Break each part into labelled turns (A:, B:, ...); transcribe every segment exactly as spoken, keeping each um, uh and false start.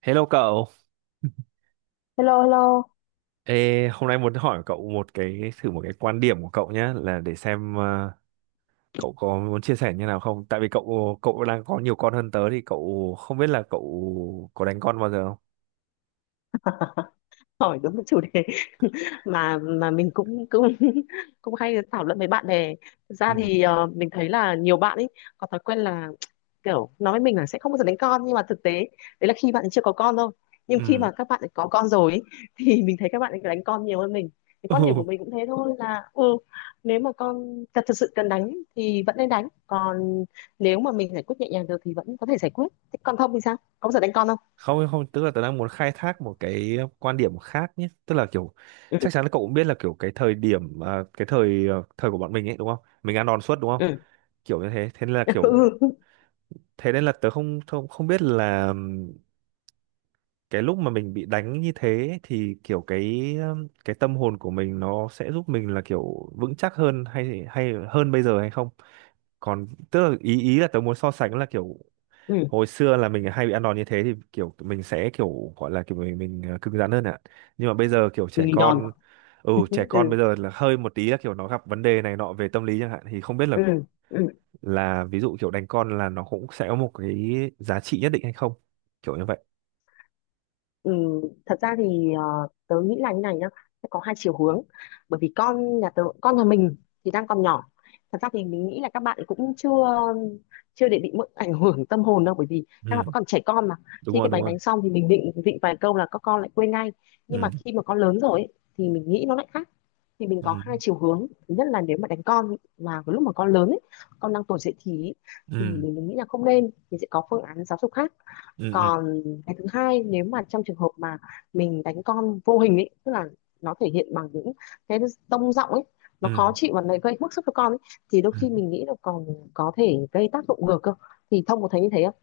A: Hello cậu.
B: Hello, hello.
A: Ê, hôm nay muốn hỏi cậu một cái thử một cái quan điểm của cậu nhé, là để xem ờ, cậu có muốn chia sẻ như nào không? Tại vì cậu cậu đang có nhiều con hơn tớ thì cậu không biết là cậu có đánh con bao giờ không?
B: Hỏi đúng cái chủ đề mà mà mình cũng cũng cũng hay thảo luận với bạn bè. Thực ra
A: Ừ.
B: thì ờ, mình thấy là nhiều bạn ấy có thói quen là kiểu nói với mình là sẽ không bao giờ đánh con, nhưng mà thực tế đấy là khi bạn ấy chưa có con thôi. Nhưng khi
A: Ừ.
B: mà các bạn ấy có con rồi ấy, thì mình thấy các bạn ấy đánh con nhiều hơn mình. Cái quan điểm của
A: Ừ.
B: mình cũng thế thôi, là ừ nếu mà con thật thật sự cần đánh thì vẫn nên đánh. Còn nếu mà mình giải quyết nhẹ nhàng được thì vẫn có thể giải quyết. Thế còn không thì sao? Có bao giờ đánh con không?
A: Không, không, tức là tớ đang muốn khai thác một cái quan điểm khác nhé, tức là kiểu
B: Ừ.
A: chắc chắn là cậu cũng biết là kiểu cái thời điểm à, cái thời ờ, thời của bọn mình ấy đúng không? Mình ăn đòn suốt đúng không?
B: Ừ.
A: Kiểu như thế, thế nên là kiểu thế nên là tớ không không không biết là cái lúc mà mình bị đánh như thế thì kiểu cái um, cái tâm hồn của mình nó sẽ giúp mình là kiểu vững chắc hơn hay hay hơn bây giờ hay không, còn tức là ý ý là tớ muốn so sánh là kiểu
B: Ừ.
A: hồi xưa là mình hay bị ăn đòn như thế thì kiểu mình sẽ kiểu gọi là kiểu mình mình ờ, cứng rắn hơn ạ, nhưng mà bây giờ kiểu trẻ
B: Mình giòn.
A: con, ừ trẻ con
B: Ừ,
A: bây giờ là hơi một tí là kiểu nó gặp vấn đề này nọ về tâm lý chẳng hạn, thì không biết là
B: ừ, ừ.
A: là ví dụ kiểu đánh con là nó cũng sẽ có một cái giá trị nhất định hay không, kiểu như vậy.
B: Ừ, thật ra thì ờ, tớ nghĩ là như này nhá, sẽ có hai chiều hướng. Bởi vì con nhà tớ, con nhà mình thì đang còn nhỏ, thật ra thì mình nghĩ là các bạn cũng chưa chưa để bị mỡ- ảnh hưởng tâm hồn đâu, bởi vì các bạn
A: Ừ,
B: vẫn còn trẻ con mà.
A: đúng
B: Khi
A: rồi,
B: cái
A: đúng
B: bánh
A: rồi.
B: đánh xong thì mình định định vài câu là các con lại quên ngay. Nhưng
A: Ừ.
B: mà khi mà con lớn rồi ấy, thì mình nghĩ nó lại khác. Thì mình có
A: Ừ.
B: hai chiều hướng, thứ nhất là nếu mà đánh con mà cái lúc mà con lớn ấy, con đang tuổi dậy thì ấy, thì
A: Ừ.
B: mình nghĩ là không nên, thì sẽ có phương án giáo dục khác.
A: Ừ. Ừ.
B: Còn cái thứ hai, nếu mà trong trường hợp mà mình đánh con vô hình ấy, tức là nó thể hiện bằng những cái tông giọng ấy,
A: Ừ.
B: nó khó chịu và nó gây bức xúc cho con ấy, thì đôi
A: Ừ.
B: khi mình nghĩ là còn có thể gây tác dụng ngược cơ. Thì Thông có thấy như thế không?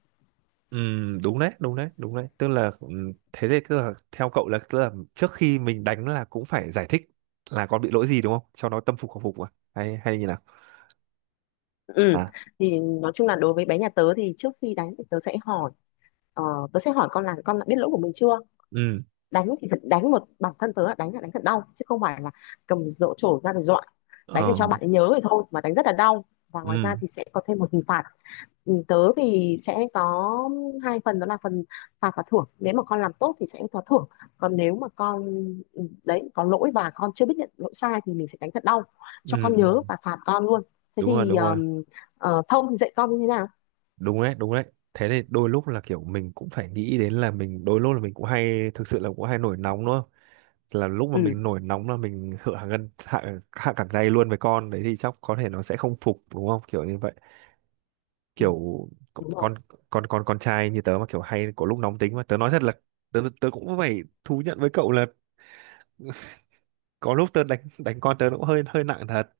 A: Ừ, đúng đấy, đúng đấy, đúng đấy, tức là ừ, thế thì tức là theo cậu là tức là trước khi mình đánh là cũng phải giải thích là con bị lỗi gì đúng không, cho nó tâm phục khẩu phục à, hay hay như nào
B: Ừ.
A: hả?
B: Thì nói chung là đối với bé nhà tớ thì trước khi đánh thì tớ sẽ hỏi, ờ, tớ sẽ hỏi con là con đã biết lỗi của mình chưa?
A: Ừ.
B: Đánh thì phải đánh một bản thân tớ là đánh, là đánh thật đau, chứ không phải là cầm dỗ trổ ra để dọa. Đánh để
A: Ờ.
B: cho bạn ấy nhớ thì thôi, mà đánh rất là đau, và ngoài ra
A: Ừ.
B: thì sẽ có thêm một hình phạt. Ừ, tớ thì sẽ có hai phần, đó là phần phạt và thưởng, nếu mà con làm tốt thì sẽ có thưởng, còn nếu mà con ừ, đấy, có lỗi và con chưa biết nhận lỗi sai thì mình sẽ đánh thật đau cho
A: Ừ.
B: con
A: Ừ.
B: nhớ và phạt con luôn. Thế
A: Đúng rồi,
B: thì
A: đúng rồi.
B: um, ờ, Thông thì dạy con như thế nào?
A: Đúng đấy, đúng đấy. Thế thì đôi lúc là kiểu mình cũng phải nghĩ đến là mình đôi lúc là mình cũng hay thực sự là cũng hay nổi nóng đúng không, là lúc mà
B: Ừ,
A: mình nổi nóng là mình hạ gân, hạ, hạ cẳng tay luôn với con đấy, thì chắc có thể nó sẽ không phục đúng không, kiểu như vậy,
B: ừ,
A: kiểu con
B: đúng rồi.
A: con con con trai như tớ mà kiểu hay có lúc nóng tính, mà tớ nói thật là tớ tớ cũng phải thú nhận với cậu là có lúc tớ đánh đánh con tớ nó cũng hơi hơi nặng thật,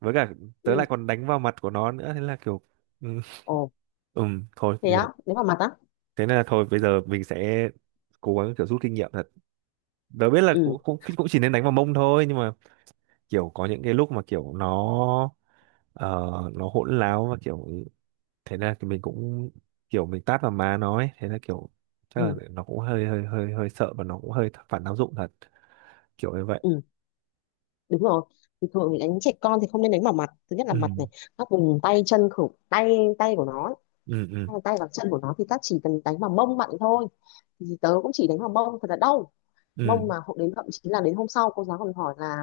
A: với cả tớ
B: Ừ.
A: lại còn đánh vào mặt của nó nữa, thế là kiểu ừ,
B: Ồ,
A: ừm, thôi
B: thế
A: nhưng
B: á?
A: mà
B: Đánh vào mặt á?
A: thế nên là thôi bây giờ mình sẽ cố gắng kiểu rút kinh nghiệm thật. Tớ biết là
B: Ừ,
A: cũng cũng cũng chỉ nên đánh vào mông thôi, nhưng mà kiểu có những cái lúc mà kiểu nó ờ, nó hỗn láo và kiểu thế là thì mình cũng kiểu mình tát vào má nó ấy, thế là kiểu chắc
B: ừ,
A: là nó cũng hơi hơi hơi hơi sợ và nó cũng hơi phản tác dụng thật, kiểu như vậy.
B: ừ, đúng rồi. Thì thường thì đánh trẻ con thì không nên đánh vào mặt, thứ nhất là
A: Ừ.
B: mặt này, các vùng tay chân khử, tay tay của nó,
A: Ừ. Ừ.
B: hay là tay và chân của nó, thì ta chỉ cần đánh vào mông bạn thôi. Thì tớ cũng chỉ đánh vào mông thật là đau,
A: Ừ.
B: mông mà hộ đến, thậm chí là đến hôm sau cô giáo còn hỏi là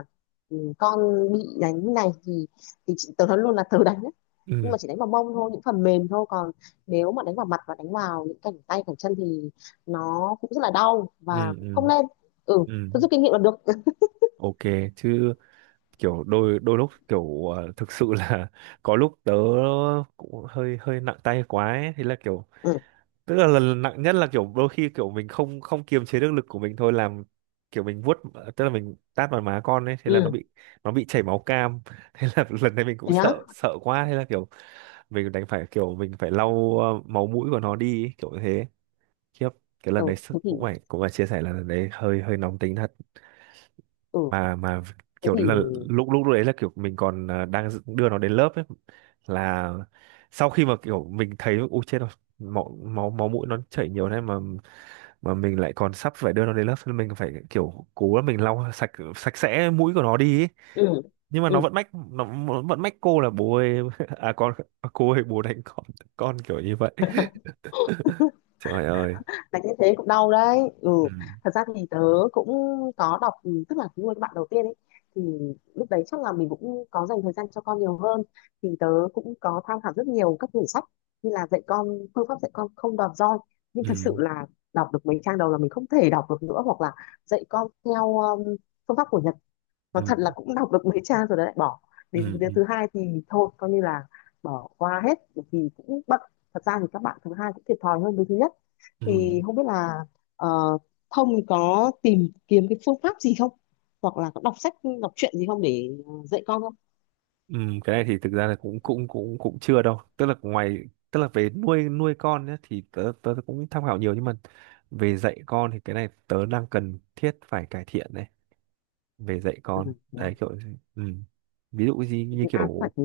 B: "Ừ, con bị đánh như này thì thì chị, tớ nói luôn là tớ đánh đấy, nhưng
A: Ừ.
B: mà chỉ đánh vào mông thôi, những phần mềm thôi. Còn nếu mà đánh vào mặt và đánh vào những cẳng tay cẳng chân thì nó cũng rất là đau và
A: Ừ.
B: cũng
A: Ừ.
B: không nên. Ừ,
A: Ừ.
B: tôi rút kinh nghiệm là được.
A: OK chứ, kiểu đôi đôi lúc kiểu ờ, thực sự là có lúc tớ cũng hơi hơi nặng tay quá ấy. Thế là kiểu
B: Ừ,
A: tức là lần nặng nhất là kiểu đôi khi kiểu mình không không kiềm chế được lực của mình thôi, làm kiểu mình vuốt, tức là mình tát vào má con ấy, thế là nó
B: ừ.
A: bị, nó bị chảy máu cam. Thế là lần này mình cũng
B: Thế á?
A: sợ sợ quá, thế là kiểu mình đành phải kiểu mình phải lau ờ, máu mũi của nó đi ấy, kiểu như thế. Khiếp, cái lần
B: Ừ,
A: đấy sức-
B: thế thì
A: cũng phải cũng phải chia sẻ là lần đấy hơi hơi nóng tính thật.
B: ừ,
A: Mà mà
B: thế
A: kiểu
B: thì
A: là lúc, lúc đấy là kiểu mình còn ờ, đang đưa nó đến lớp ấy, là sau khi mà kiểu mình thấy ui chết rồi, máu máu máu mũi nó chảy nhiều thế, mà mà mình lại còn sắp phải đưa nó đến lớp nên mình phải kiểu cố là mình lau sạch sạch sẽ mũi của nó đi ấy.
B: ừ,
A: Nhưng mà nó
B: ừ.
A: vẫn mách, nó vẫn mách cô là bố ơi, à con, cô ơi bố đánh con con kiểu như vậy. Trời ơi.
B: Đánh như thế cũng đau đấy. Ừ,
A: Ừ.
B: thật ra thì tớ cũng có đọc, ừ, tức là nuôi các bạn đầu tiên ấy, thì lúc đấy chắc là mình cũng có dành thời gian cho con nhiều hơn, thì tớ cũng có tham khảo rất nhiều các quyển sách như là dạy con, phương pháp dạy con không đòn roi, nhưng
A: Ừ.
B: thật sự là đọc được mấy trang đầu là mình không thể đọc được nữa, hoặc là dạy con theo um, phương pháp của Nhật, nó
A: Ừ.
B: thật là cũng đọc được mấy trang rồi đấy lại bỏ. Đến cái
A: Ừ.
B: đứa
A: Ừ.
B: thứ hai thì thôi coi như là bỏ qua hết bởi vì cũng bận. Thật ra thì các bạn thứ hai cũng thiệt thòi hơn đứa thứ nhất.
A: Ừ.
B: Thì không biết là ờ, Thông thì có tìm kiếm cái phương pháp gì không, hoặc là có đọc sách, đọc truyện gì không để ờ, dạy con không?
A: Ừ. Cái này thì thực ra là cũng cũng cũng cũng chưa đâu, tức là ngoài tức là về nuôi nuôi con nhá, thì tớ, tớ cũng tham khảo nhiều, nhưng mà về dạy con thì cái này tớ đang cần thiết phải cải thiện đấy, về dạy
B: Ừ,
A: con
B: yeah.
A: đấy kiểu ừ, ví dụ gì
B: Thì
A: như
B: ai cũng phải
A: kiểu
B: thế.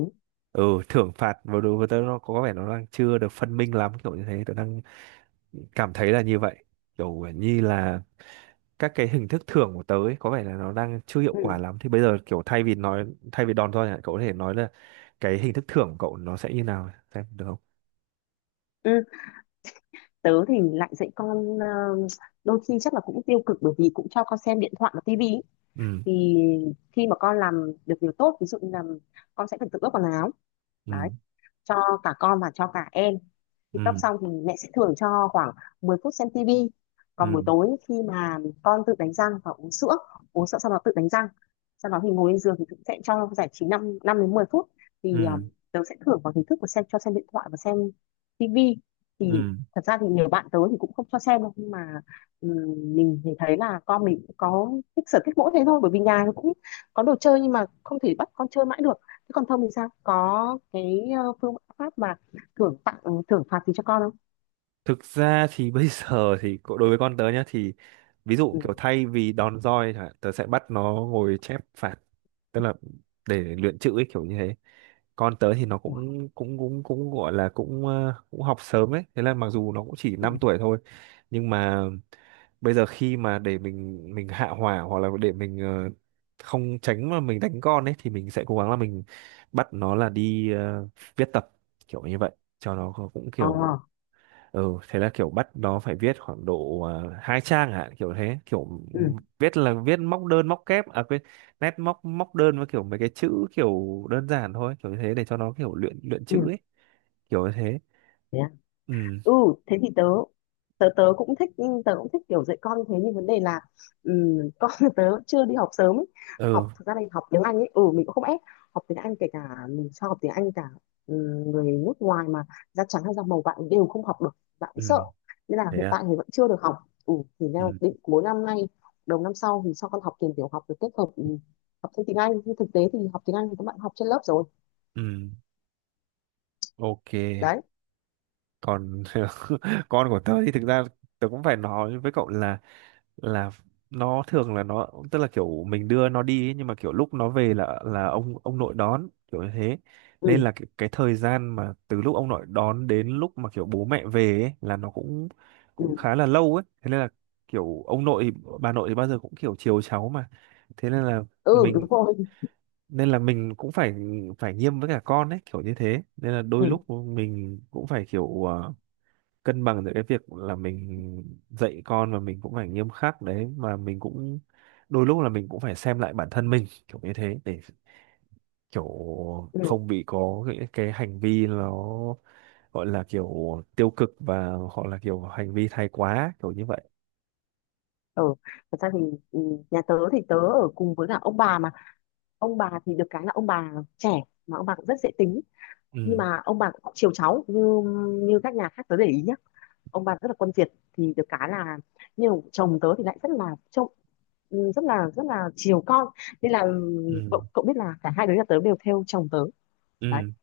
A: ừ, thưởng phạt vào đối với tớ nó có vẻ nó đang chưa được phân minh lắm, kiểu như thế tớ đang cảm thấy là như vậy, kiểu như là các cái hình thức thưởng của tớ ấy, có vẻ là nó đang chưa hiệu
B: Ừ.
A: quả lắm, thì bây giờ kiểu thay vì nói thay vì đòn roi này, cậu có thể nói là cái hình thức thưởng của cậu nó sẽ như nào xem được không?
B: Ừ. Tớ thì lại dạy con ờ, đôi khi chắc là cũng tiêu cực bởi vì cũng cho con xem điện thoại và tivi ý.
A: Ừ.
B: Thì khi mà con làm được điều tốt, ví dụ như là con sẽ phải tự ước quần áo đấy,
A: Ừ.
B: cho cả con và cho cả em. Khi cấp
A: Ừ.
B: xong thì mẹ sẽ thưởng cho khoảng mười phút xem tivi.
A: Ừ.
B: Còn buổi tối khi mà con tự đánh răng và uống sữa, uống sữa sau đó tự đánh răng, sau đó thì ngồi lên giường thì cũng sẽ cho giải trí năm, năm năm đến mười phút. Thì
A: Ừ.
B: um, tớ sẽ thưởng vào hình thức của xem, cho xem điện thoại và xem tivi.
A: Ừ.
B: Thì thật ra thì nhiều bạn tớ thì cũng không cho xem đâu, nhưng mà ừm, mình thì thấy là con mình cũng có thích sở thích mỗi thế thôi, bởi vì nhà nó cũng có đồ chơi nhưng mà không thể bắt con chơi mãi được. Thế còn Thông thì sao? Có cái ờ, phương pháp mà thưởng tặng, thưởng phạt gì cho con không?
A: Thực ra thì bây giờ thì cô- đối với con tớ nhá thì ví dụ
B: Ừ.
A: kiểu thay vì đòn roi chẳng hạn, tớ sẽ bắt nó ngồi chép phạt, tức là để luyện chữ ấy, kiểu như thế. Con tớ thì nó
B: Ủa?
A: cũng cũng cũng cũng gọi là cũng ờ, cũng học sớm ấy, thế là mặc dù nó cũng chỉ
B: Ừ.
A: năm tuổi thôi, nhưng mà bây giờ khi mà để mình mình hạ hỏa hoặc là để mình ờ, không tránh mà mình đánh con ấy, thì mình sẽ cố gắng là mình bắt nó là đi ờ, viết tập, kiểu như vậy, cho nó cũng
B: Ờ.
A: kiểu ừ, thế là kiểu bắt nó phải viết khoảng độ uh, hai trang hả, kiểu thế, kiểu
B: Ừ.
A: viết là viết móc đơn móc kép à quên, nét móc móc đơn với kiểu mấy cái chữ kiểu đơn giản thôi, kiểu như thế để cho nó kiểu luyện luyện chữ
B: Ừ.
A: ấy, kiểu như thế.
B: Thế à?
A: Ừ.
B: Ừ, thế thì tớ tớ tớ cũng thích, tớ cũng thích kiểu dạy con như thế, nhưng vấn đề là ừm, con tớ chưa đi học sớm ấy. Học,
A: Ừ.
B: thực ra là học tiếng Anh ấy, ừ mình cũng không ép học tiếng Anh, kể cả mình cho học tiếng Anh cả ừm, người nước ngoài, mà da trắng hay da màu bạn đều không học được, bạn
A: Ừ.
B: ấy sợ, nên là
A: Thế
B: hiện
A: à?
B: tại thì vẫn chưa được học. Ừ, thì đang
A: Ừ.
B: định cuối năm nay, đầu năm sau thì cho con học tiền tiểu học được kết hợp ừm, học thêm tiếng Anh, nhưng thực tế thì học tiếng Anh thì các bạn học trên lớp rồi
A: Ừ. OK,
B: đấy.
A: còn con của tớ thì thực ra tớ cũng phải nói với cậu là là nó thường là nó, tức là kiểu mình đưa nó đi ấy, nhưng mà kiểu lúc nó về là là ông ông nội đón, kiểu như thế, nên
B: Ừ,
A: là cái, cái thời gian mà từ lúc ông nội đón đến lúc mà kiểu bố mẹ về ấy, là nó cũng
B: ừ,
A: cũng khá là lâu ấy, thế nên là kiểu ông nội thì- bà nội thì bao giờ cũng kiểu chiều cháu mà, thế nên là
B: ừ
A: mình
B: đúng rồi.
A: nên là mình cũng phải phải nghiêm với cả con ấy, kiểu như thế, nên là đôi
B: Ừ,
A: lúc mình cũng phải kiểu ờ, cân bằng giữa cái việc là mình dạy con và mình cũng phải nghiêm khắc đấy, mà mình cũng đôi lúc là mình cũng phải xem lại bản thân mình kiểu như thế, để kiểu
B: ừ.
A: không bị có cái, cái hành vi nó gọi là kiểu tiêu cực và hoặc là kiểu hành vi thái quá, kiểu như vậy.
B: Ừ, thật ra thì ừ, nhà tớ thì tớ ở cùng với cả ông bà mà, ông bà thì được cái là ông bà trẻ, mà ông bà cũng rất dễ tính, nhưng
A: Ừ.
B: mà ông bà cũng chiều cháu như như các nhà khác tớ để ý nhá, ông bà rất là quân Việt, thì được cái là, nhưng chồng tớ thì lại rất là trông, ừ, rất là rất là chiều con, nên là ừ,
A: Ừ.
B: cậu, cậu biết là cả hai đứa nhà tớ đều theo chồng tớ đấy.
A: Ừ.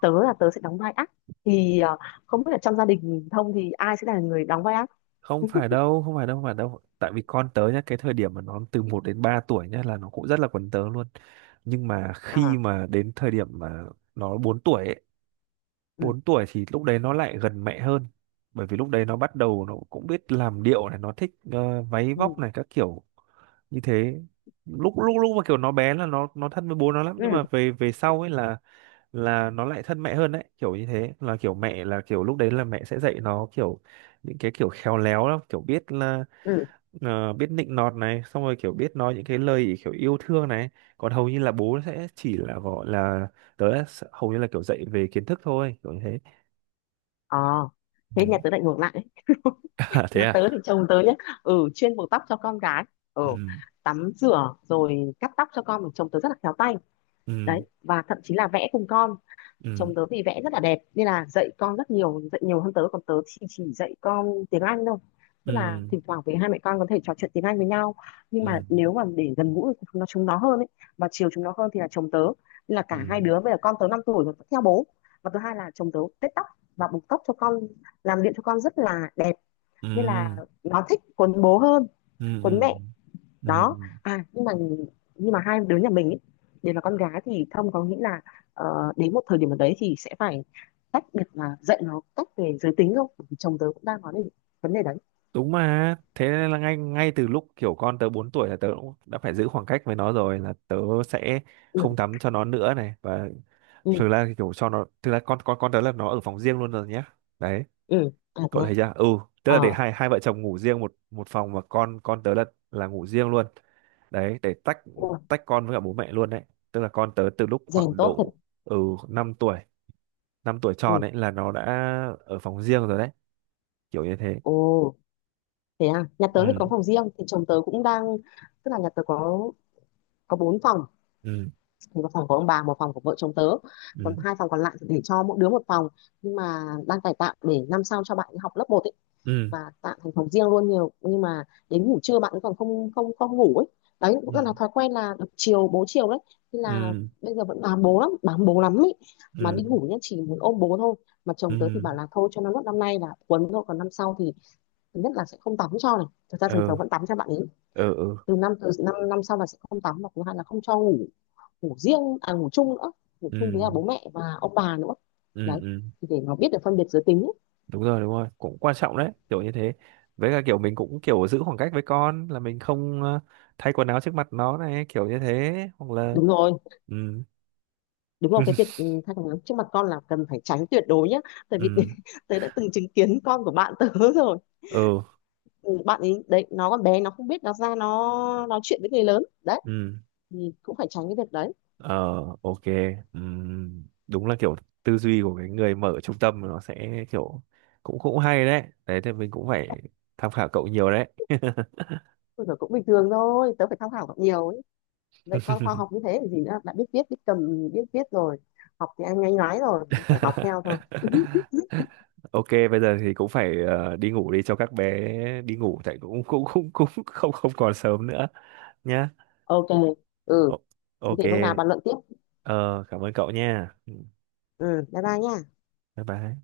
B: Tớ là tớ sẽ đóng vai ác. Thì ờ, không biết là trong gia đình Thông thì ai sẽ là người đóng vai ác.
A: Không phải đâu, không phải đâu, không phải đâu, tại vì con tớ nhá, cái thời điểm mà nó từ một đến ba tuổi nhá là nó cũng rất là quấn tớ luôn, nhưng mà khi
B: À,
A: mà đến thời điểm mà nó bốn tuổi ấy,
B: ừ,
A: bốn tuổi thì lúc đấy nó lại gần mẹ hơn, bởi vì lúc đấy nó bắt đầu nó cũng biết làm điệu này, nó thích ờ, váy
B: ừ,
A: vóc này các kiểu như thế. Lúc lúc Lúc mà kiểu nó bé là nó nó thân với bố nó lắm, nhưng
B: ừ,
A: mà về về sau ấy là là nó lại thân mẹ hơn đấy, kiểu như thế là kiểu mẹ là kiểu lúc đấy là mẹ sẽ dạy nó kiểu những cái kiểu khéo léo lắm, kiểu biết là
B: ừ.
A: ờ, biết nịnh nọt này, xong rồi kiểu biết nói những cái lời kiểu yêu thương này, còn hầu như là bố sẽ chỉ là gọi là tớ hầu như là kiểu dạy về kiến thức thôi, kiểu như thế.
B: Ờ,
A: Ừ.
B: thế nhà tớ lại ngược lại.
A: À, thế
B: Nhà tớ
A: à?
B: thì chồng tớ nhá, ừ chuyên buộc tóc cho con gái, ừ
A: Ừ.
B: tắm rửa rồi cắt tóc cho con, chồng tớ rất là khéo tay đấy,
A: Ừ.
B: và thậm chí là vẽ cùng con.
A: Ừ.
B: Chồng tớ thì vẽ rất là đẹp nên là dạy con rất nhiều, dạy nhiều hơn tớ, còn tớ thì chỉ dạy con tiếng Anh thôi, tức là
A: Ừ.
B: thỉnh thoảng với hai mẹ con có thể trò chuyện tiếng Anh với nhau, nhưng mà
A: Ừ.
B: nếu mà để gần gũi thì chúng nó chúng nó hơn ấy, và chiều chúng nó hơn thì là chồng tớ, nên là
A: Ừ.
B: cả hai đứa bây giờ con tớ năm tuổi rồi vẫn theo bố. Và thứ hai là chồng tớ tết tóc và buộc tóc cho con, làm điện cho con rất là đẹp, nên là
A: Ừ.
B: nó thích cuốn bố hơn
A: Ừ. Ừ.
B: cuốn mẹ
A: Ừ.
B: đó. À nhưng mà, nhưng mà hai đứa nhà mình ấy, đều là con gái, thì Thông có nghĩ là ờ, đến một thời điểm nào đấy thì sẽ phải tách biệt là dạy nó cách về giới tính không? Bởi vì chồng tớ cũng đang nói đến vấn đề đấy.
A: Đúng mà. Thế nên là ngay ngay từ lúc kiểu con tớ bốn tuổi là tớ cũng đã phải giữ khoảng cách với nó rồi, là tớ sẽ
B: Ừ,
A: không tắm cho nó nữa này, và
B: ừ,
A: thực ra thì kiểu cho nó thực ra con con con tớ là nó ở phòng riêng luôn rồi nhé. Đấy.
B: ừ. À thế
A: Cậu
B: à?
A: thấy chưa, ừ, tức là để
B: Ờ.
A: hai hai vợ chồng ngủ riêng một một phòng, và con con tớ là là ngủ riêng luôn đấy, để tách,
B: Ủa,
A: tách con với cả bố mẹ luôn đấy, tức là con tớ từ lúc
B: rèn
A: khoảng
B: tốt thật.
A: độ ừ năm tuổi, năm tuổi tròn
B: Ừ.
A: ấy là nó đã ở phòng riêng rồi đấy, kiểu như thế.
B: Ồ, thế à? Nhà tớ thì có
A: Ừ.
B: phòng riêng, thì chồng tớ cũng đang, tức là nhà tớ có có bốn phòng,
A: Ừ.
B: thì một phòng của ông bà, một phòng của vợ chồng tớ, còn
A: Ừ.
B: hai phòng còn lại thì để cho mỗi đứa một phòng, nhưng mà đang cải tạo để năm sau cho bạn ấy học lớp một ấy,
A: Ừ.
B: và tạo thành phòng riêng luôn nhiều. Nhưng mà đến ngủ trưa bạn ấy còn không không không ngủ ấy. Đấy cũng rất là
A: Ừ.
B: thói quen là được chiều bố chiều đấy, nên là
A: Ừ.
B: bây giờ vẫn bám bố lắm, bám bố lắm ấy, mà đi
A: Ừ.
B: ngủ nhá chỉ muốn ôm bố thôi. Mà
A: Ừ.
B: chồng tớ thì
A: Ừ.
B: bảo là thôi cho nó nốt năm nay là quấn thôi, còn năm sau thì thứ nhất là sẽ không tắm cho này, thật ra
A: Ừ.
B: thần thờ vẫn tắm cho bạn ấy,
A: Ừ. Ừ. Ừ.
B: từ năm, từ năm năm sau là sẽ không tắm, và thứ hai là không cho ngủ, ngủ riêng à ngủ chung nữa, ngủ
A: Ừ.
B: chung với cả
A: Ừ,
B: bố mẹ và ông bà nữa
A: ừ,
B: đấy,
A: ừ, ừ.
B: thì để nó biết được phân biệt giới tính.
A: Đúng rồi, đúng rồi, cũng quan trọng đấy, kiểu như thế, với cả kiểu mình cũng kiểu giữ khoảng cách với con, là mình không ờ, thay quần áo trước mặt nó này, kiểu như thế, hoặc là
B: Đúng rồi,
A: ừ.
B: đúng rồi, cái việc ừ, thai chồng trước mặt con là cần phải tránh tuyệt đối nhá, tại vì
A: Ừ.
B: tớ đã từng chứng kiến con của bạn tớ rồi.
A: Ừ.
B: Ừ, bạn ấy đấy, nó còn bé nó không biết, nó ra nó nói chuyện với người lớn đấy,
A: Ừ.
B: thì cũng phải tránh cái việc đấy.
A: Ờ, OK. Ừ. Đúng là kiểu tư duy của cái người mở trung tâm nó sẽ kiểu cũng cũng hay đấy đấy, thì mình cũng phải tham khảo cậu nhiều đấy.
B: Ôi giời, cũng bình thường thôi, tớ phải tham khảo còn nhiều ấy. Dạy con khoa học như thế thì gì nữa, đã biết viết, biết cầm, biết viết rồi, học thì anh nhanh nói rồi phải học theo thôi.
A: OK, bây giờ thì cũng phải ờ, đi ngủ đi, cho các bé đi ngủ, tại cũng cũng cũng cũng không không còn sớm nữa nhá.
B: OK. Ừ,
A: O-
B: thế
A: OK.
B: thì hôm nào bàn luận tiếp.
A: Ờ, cảm ơn cậu nha. Ừ,
B: Ừ, bye bye nha.
A: bye bye.